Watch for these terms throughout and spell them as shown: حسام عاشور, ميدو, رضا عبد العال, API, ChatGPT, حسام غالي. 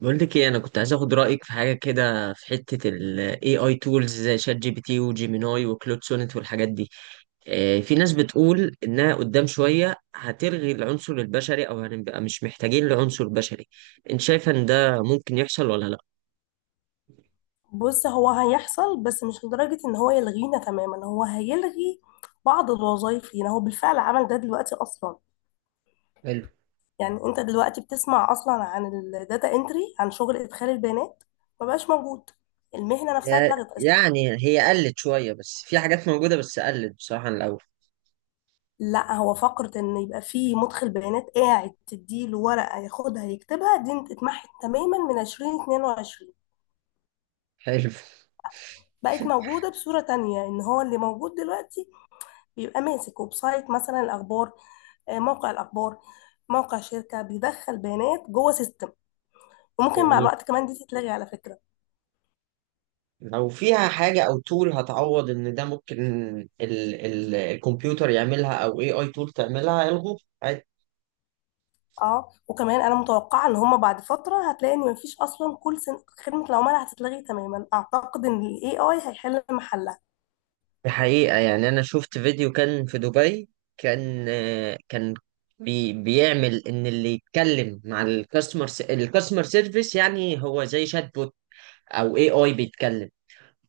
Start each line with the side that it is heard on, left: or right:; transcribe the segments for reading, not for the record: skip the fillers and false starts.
right: بقول لك ايه، انا كنت عايز اخد رايك في حاجه كده في حته ال AI tools زي شات جي بي تي وجيميناي وكلود سونيت والحاجات دي. في ناس بتقول انها قدام شويه هتلغي العنصر البشري او هنبقى مش محتاجين لعنصر بشري. انت شايفه ان ده ممكن يحصل ولا لا؟
left: بص، هو هيحصل، بس مش لدرجة ان هو يلغينا تماما. هو هيلغي بعض الوظائف لينا. هو بالفعل عمل ده دلوقتي اصلا.
right: حلو.
left: يعني انت دلوقتي بتسمع اصلا عن الداتا انتري، عن شغل ادخال البيانات. ما بقاش موجود. المهنة نفسها اتلغت اصلا.
right: يعني هي قلت شوية بس في حاجات موجودة، بس قلت بصراحة عن الأول.
left: لا، هو فقرة ان يبقى في مدخل بيانات قاعد تديله ورقة ياخدها يكتبها دي اتمحت تماما من 2022.
right: حلو.
left: بقت موجودة بصورة تانية، ان هو اللي موجود دلوقتي بيبقى ماسك ويب سايت مثلا الاخبار، موقع الاخبار، موقع شركه بيدخل بيانات جوه سيستم. وممكن مع
right: جميل.
left: الوقت كمان دي تتلغي على فكره.
right: لو فيها حاجة أو تول هتعوض إن ده ممكن ال الكمبيوتر يعملها، أو أي أي تول تعملها، يلغوه عادي.
left: اه، وكمان انا متوقعه ان هما بعد فتره هتلاقي ان مفيش اصلا خدمه العملاء هتتلغي تماما. اعتقد ان الاي اي هيحل محلها.
right: دي حقيقة، يعني أنا شفت فيديو كان في دبي. كان بيعمل إن اللي يتكلم مع الكاستمر سيرفيس يعني هو زي شات بوت أو أي أي بيتكلم.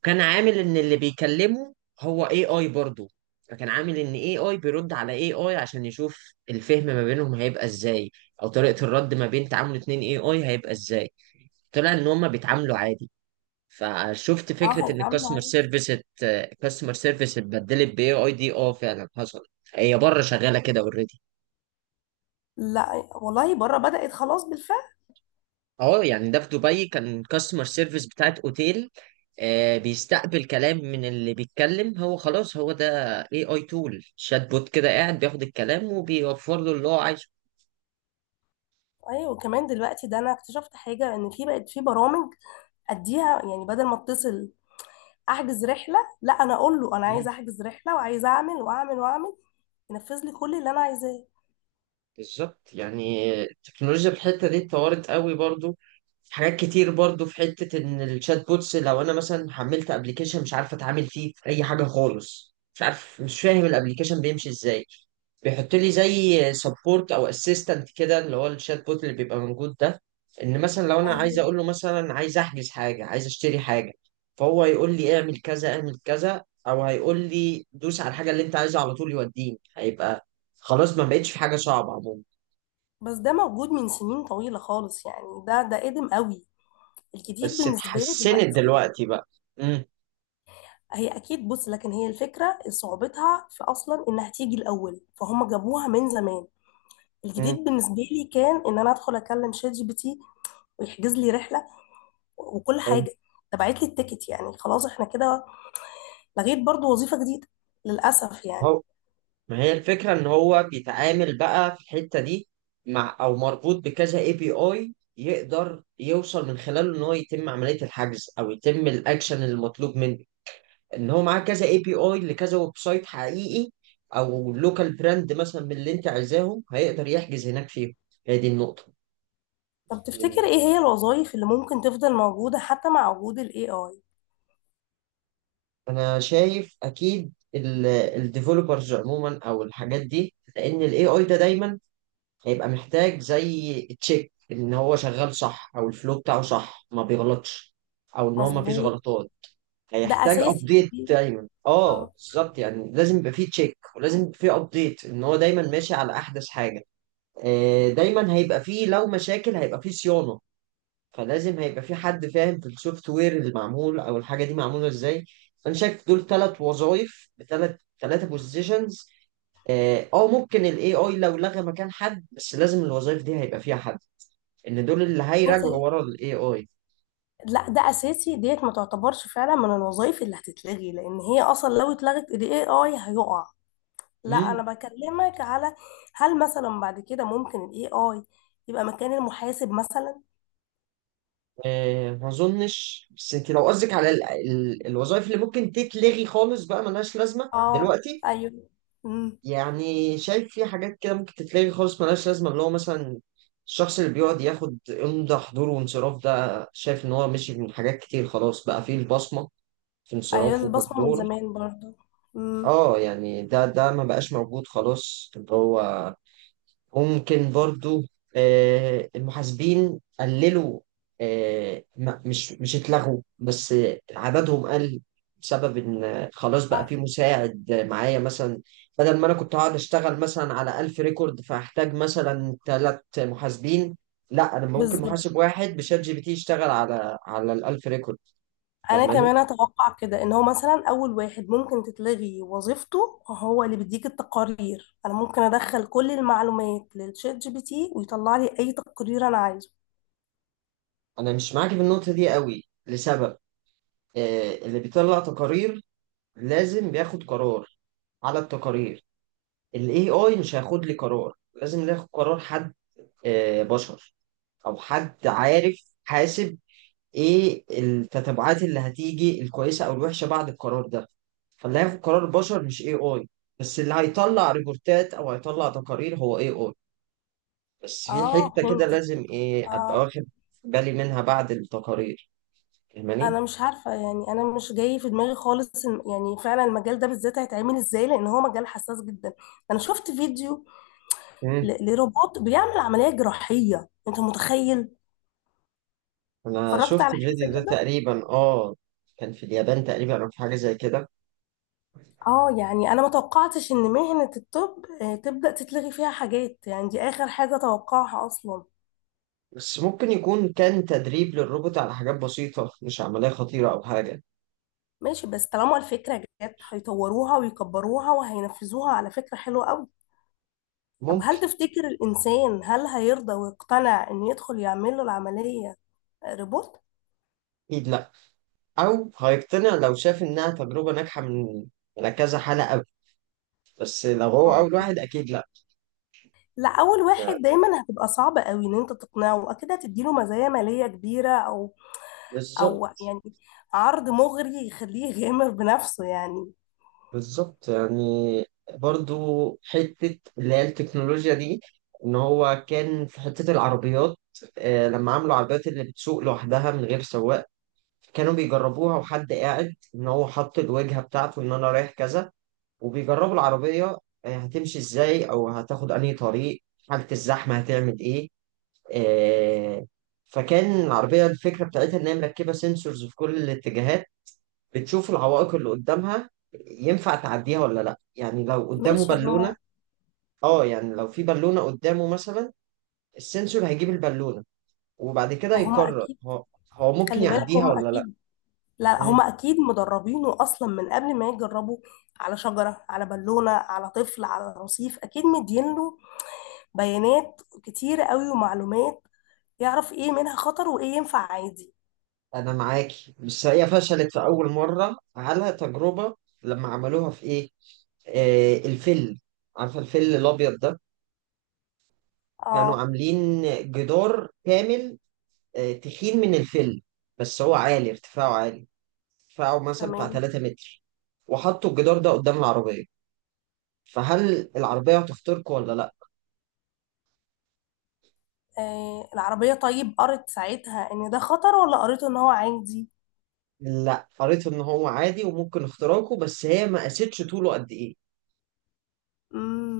right: كان عامل ان اللي بيكلمه هو اي اي برضه. فكان عامل ان اي اي بيرد على اي اي عشان يشوف الفهم ما بينهم هيبقى ازاي، او طريقة الرد ما بين تعامل اتنين اي اي هيبقى ازاي. طلع ان هما بيتعاملوا عادي. فشفت
left: اه،
right: فكرة ان
left: هيتعاملوا
right: الكاستمر
left: عادي.
right: سيرفيس الكاستمر سيرفيس اتبدلت باي اي. دي اه فعلا حصل. هي بره شغالة كده اوريدي.
left: لا والله، بره بدأت خلاص بالفعل.
right: اه يعني ده في دبي كان كاستمر سيرفيس بتاعت اوتيل. بيستقبل كلام من اللي بيتكلم. هو خلاص هو ده. اي اي تول شات بوت كده قاعد بياخد الكلام وبيوفر له اللي هو عايزه.
left: ايوه، وكمان دلوقتي ده انا اكتشفت حاجه ان في بقت في برامج اديها. يعني بدل ما اتصل احجز رحله، لا، انا اقول له انا عايز
right: مم.
left: احجز رحله وعايز اعمل واعمل واعمل، ينفذ لي كل اللي انا عايزاه.
right: بالظبط، يعني التكنولوجيا في الحته دي اتطورت قوي برضو. حاجات كتير برضو في حتة ان الشات بوتس، لو انا مثلا حملت ابلكيشن مش عارف اتعامل فيه في اي حاجة خالص، مش عارف مش فاهم الابلكيشن بيمشي ازاي، بيحط لي زي سبورت او اسيستنت كده اللي هو الشات بوت اللي بيبقى موجود ده. ان مثلا لو انا عايز
left: ايوه،
right: اقول له مثلا عايز احجز حاجه، عايز اشتري حاجه، فهو هيقول لي اعمل كذا اعمل كذا، او هيقول لي دوس على الحاجه اللي انت عايزها على طول يوديني. هيبقى خلاص ما بقتش في حاجه صعبه عموما.
left: بس ده موجود من سنين طويلة خالص. يعني ده قديم قوي. الجديد
right: بس
left: بالنسبة لي
right: اتحسنت
left: دلوقتي
right: دلوقتي بقى.
left: هي أكيد. بص، لكن هي الفكرة صعوبتها في أصلا إنها تيجي الأول، فهم جابوها من زمان.
right: امم
left: الجديد بالنسبة لي كان إن أنا أدخل أكلم شات جي بي تي ويحجز لي رحلة وكل حاجة، تبعت لي التيكت. يعني خلاص إحنا كده لغيت برضو وظيفة جديدة، للأسف يعني.
right: هو ما هي الفكرة ان هو بيتعامل بقى في الحتة دي مع او مربوط بكذا اي بي اي يقدر يوصل من خلاله ان هو يتم عملية الحجز او يتم الاكشن المطلوب منه. ان هو معاه كذا اي بي اي لكذا ويب سايت حقيقي، او لوكال براند مثلا من اللي انت عايزاهم هيقدر يحجز هناك فيهم. هي دي النقطة.
left: طب تفتكر إيه هي الوظائف اللي ممكن تفضل موجودة حتى مع وجود ال AI؟
right: انا شايف اكيد الديفلوبرز عموما او الحاجات دي، لان الاي اي ده دايما هيبقى محتاج زي تشيك ان هو شغال صح او الفلو بتاعه صح ما بيغلطش، او ان هو ما فيش
left: مظبوط.
right: غلطات.
left: ده
right: هيحتاج
left: أساسي
right: ابديت
left: دي.
right: دايما، اه
left: آه.
right: بالظبط، يعني لازم يبقى فيه تشيك ولازم يبقى فيه ابديت ان هو دايما ماشي على احدث حاجه. دايما هيبقى فيه لو مشاكل هيبقى فيه صيانه. فلازم هيبقى فيه حد فاهم في السوفت وير اللي معمول او الحاجه دي معموله ازاي. فانا شايف دول ثلاث وظائف بثلاث، بوزيشنز. اه ممكن الاي اي لو لغى مكان حد، بس لازم الوظائف دي هيبقى فيها حد، ان دول اللي
left: بص،
right: هيراجعوا ورا الاي اي.
left: لا، ده اساسي ديت، ما تعتبرش فعلا من الوظائف اللي هتتلغي، لان هي اصلا لو اتلغت الاي اي هيقع. لا،
right: امم.
left: انا بكلمك على هل مثلا بعد كده ممكن الاي اي يبقى مكان المحاسب مثلا.
right: آه ما اظنش، بس انت لو قصدك على الوظائف اللي ممكن تتلغي خالص بقى ملهاش لازمه
left: اه،
right: دلوقتي.
left: ايوه، امم.
right: يعني شايف في حاجات كده ممكن تتلغي خالص ملهاش لازمه، اللي هو مثلا الشخص اللي بيقعد ياخد امضى حضور وانصراف، ده شايف ان هو مشي من حاجات كتير خلاص بقى فيه البصمه في
left: ايوه،
right: انصراف
left: البصمه من
right: وحضور.
left: زمان برضو. امم.
right: اه يعني ده ما بقاش موجود خلاص اللي هو. ممكن برضو المحاسبين قللوا. مش اتلغوا بس عددهم قل. بسبب ان خلاص بقى
left: آه،
right: في مساعد معايا مثلا. بدل ما انا كنت هقعد اشتغل مثلا على 1000 ريكورد فاحتاج مثلا ثلاث محاسبين، لا انا ممكن
left: بالظبط،
right: محاسب واحد بشات جي بي تي يشتغل على ال 1000 ريكورد.
left: انا
right: فاهماني؟
left: كمان اتوقع كده ان هو مثلا اول واحد ممكن تتلغي وظيفته هو اللي بيديك التقارير. انا ممكن ادخل كل المعلومات للشات جي بي تي ويطلع لي اي تقرير انا عايزه.
right: انا مش معاك في النقطة دي قوي لسبب. اللي بيطلع تقارير لازم بياخد قرار على التقارير. ال AI مش هياخد لي قرار، لازم ناخد قرار حد، بشر، أو حد عارف حاسب إيه التتبعات اللي هتيجي الكويسة أو الوحشة بعد القرار ده. فاللي هياخد قرار بشر مش AI، بس اللي هيطلع ريبورتات أو هيطلع تقارير هو AI. بس في
left: اه،
right: حتة كده
left: فهمتك.
right: لازم إيه أبقى
left: اه.
right: واخد بالي منها بعد التقارير.
left: انا
right: فاهماني؟
left: مش عارفه، يعني انا مش جاي في دماغي خالص يعني فعلا المجال ده بالذات هيتعمل ازاي، لان هو مجال حساس جدا. انا شفت فيديو
right: مم.
left: ل- لروبوت بيعمل عمليه جراحيه، انت متخيل؟
right: أنا
left: اتفرجت
right: شفت
left: على حاجه زي
right: الفيديو ده
left: كده.
right: تقريبا آه. كان في اليابان تقريبا أو في حاجة زي كده.
left: اه، يعني انا ما توقعتش ان مهنه الطب تبدا تتلغي فيها حاجات. يعني دي اخر حاجه توقعها اصلا.
right: بس ممكن يكون كان تدريب للروبوت على حاجات بسيطة، مش عملية خطيرة أو حاجة.
left: ماشي، بس طالما الفكره جت هيطوروها ويكبروها وهينفذوها. على فكره حلوه قوي. طب
right: ممكن.
left: هل تفتكر الإنسان، هل هيرضى ويقتنع إن يدخل يعمل له العملية روبوت؟
right: أكيد لأ، أو هيقتنع لو شاف إنها تجربة ناجحة من على كذا حالة أوي. بس لو هو أول
left: مظبوط.
right: واحد أكيد لأ.
left: لا، أول واحد دايما هتبقى صعبة قوي إن أنت تقنعه. أكيد هتديله مزايا مالية كبيرة، أو
right: بالظبط.
left: يعني عرض مغري يخليه يغامر بنفسه يعني.
right: بالظبط يعني برضو حتة اللي هي التكنولوجيا دي، إن هو كان في حتة العربيات. لما عملوا عربيات اللي بتسوق لوحدها من غير سواق، كانوا بيجربوها وحد قاعد إن هو حط الوجهة بتاعته إن أنا رايح كذا، وبيجربوا العربية هتمشي ازاي او هتاخد انهي طريق، حالة الزحمة هتعمل ايه. آه، فكان العربية الفكرة بتاعتها ان هي مركبة سنسورز في كل الاتجاهات، بتشوف العوائق اللي قدامها ينفع تعديها ولا لا. يعني لو قدامه
left: ماشي.
right: بالونة،
left: هما
right: اه يعني لو في بالونة قدامه مثلا، السنسور هيجيب البالونة وبعد كده
left: ما هما
right: يقرر
left: أكيد.
right: هو هو ممكن
left: خلي بالك،
right: يعديها
left: هما
right: ولا
left: أكيد. لا،
right: لا.
left: هما أكيد مدربينه أصلا من قبل ما يجربوا، على شجرة، على بالونة، على طفل، على رصيف، أكيد مدينله بيانات كتير قوي ومعلومات. يعرف ايه منها خطر وايه ينفع عادي.
right: انا معاكي، بس هي فشلت في اول مره على تجربه. لما عملوها في ايه، آه الفل، عارفه الفل الابيض ده؟ كانوا
left: اه،
right: عاملين جدار كامل آه تخين من الفل، بس هو عالي، ارتفاعه عالي، ارتفاعه مثلا بتاع
left: تمام.
right: 3 متر. وحطوا الجدار ده قدام العربيه، فهل العربيه هتخترقه ولا لا؟
left: آه، العربية طيب قرت ساعتها ان ده خطر ولا قريته ان هو عادي؟
right: لا، قريت ان هو عادي وممكن اختراقه، بس هي ما قاستش طوله قد ايه.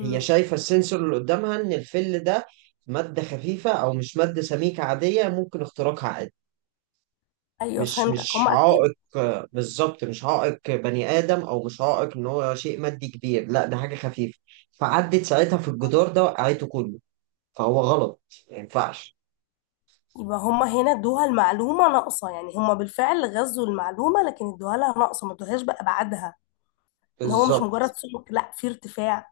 right: هي شايفة السنسور اللي قدامها إن الفل ده مادة خفيفة أو مش مادة سميكة، عادية ممكن اختراقها عادي.
left: ايوه،
right: مش
left: فهمتك،
right: مش
left: هما
right: عائق،
left: اكيد.
right: بالظبط مش عائق بني آدم، أو مش عائق إن هو شيء مادي كبير، لا ده حاجة خفيفة. فعدت ساعتها في الجدار ده وقعته كله. فهو غلط، ما ينفعش.
left: يبقى هما هنا ادوها المعلومة ناقصة. يعني هما بالفعل غزوا المعلومة لكن ادوها لها ناقصة، ما ادوهاش بأبعادها. ان هو مش
right: بالظبط.
left: مجرد سلوك، لا، في ارتفاع،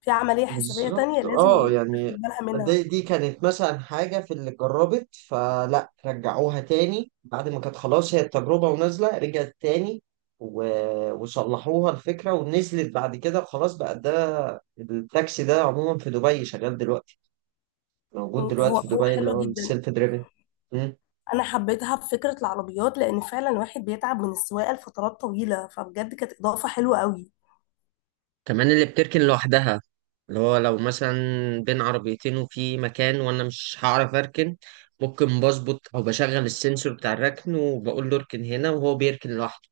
left: في عملية حسابية تانية
right: بالظبط
left: لازم
right: اه يعني
left: تاخد بالها منها.
right: دي كانت مثلا حاجة في اللي جربت، فلا رجعوها تاني بعد ما كانت خلاص هي التجربة ونازلة، رجعت تاني وصلحوها الفكرة ونزلت بعد كده. خلاص بقى ده التاكسي ده عموما في دبي شغال دلوقتي، موجود
left: هو
right: دلوقتي في
left: هو
right: دبي اللي
left: حلوة
right: هو
left: جدا.
right: السيلف دريفن.
left: انا حبيتها بفكره العربيات لان فعلا الواحد بيتعب من السواقه لفترات طويله، فبجد كانت اضافه حلوه قوي.
right: كمان اللي بتركن لوحدها، اللي هو لو مثلا بين عربيتين وفي مكان وانا مش هعرف اركن، ممكن بظبط او بشغل السنسور بتاع الركن وبقول له اركن هنا وهو بيركن لوحده.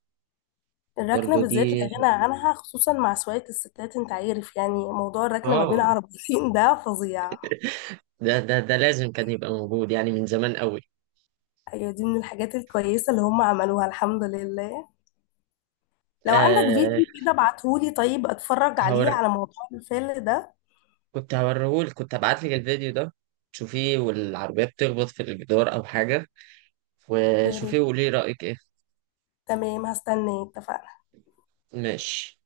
left: الركنه
right: برضه دي،
left: بالذات لا غنى عنها، خصوصا مع سواقه الستات. انت عارف، يعني موضوع الركنه ما بين
right: اه
left: عربيتين ده فظيع.
right: ده لازم كان يبقى موجود يعني من زمان قوي.
left: ايوه، دي من الحاجات الكويسه اللي هم عملوها، الحمد لله. لو عندك
right: آه
left: فيديو كده ابعتهولي، طيب اتفرج
right: هور...
left: عليه على موضوع الفيل ده.
right: كنت هوريهولك، كنت هبعت لك الفيديو ده. شوفيه والعربية بتخبط في الجدار او حاجة،
left: يا
right: وشوفيه
left: ريت.
right: وقولي رأيك ايه.
left: تمام، هستناه، اتفقنا.
right: ماشي.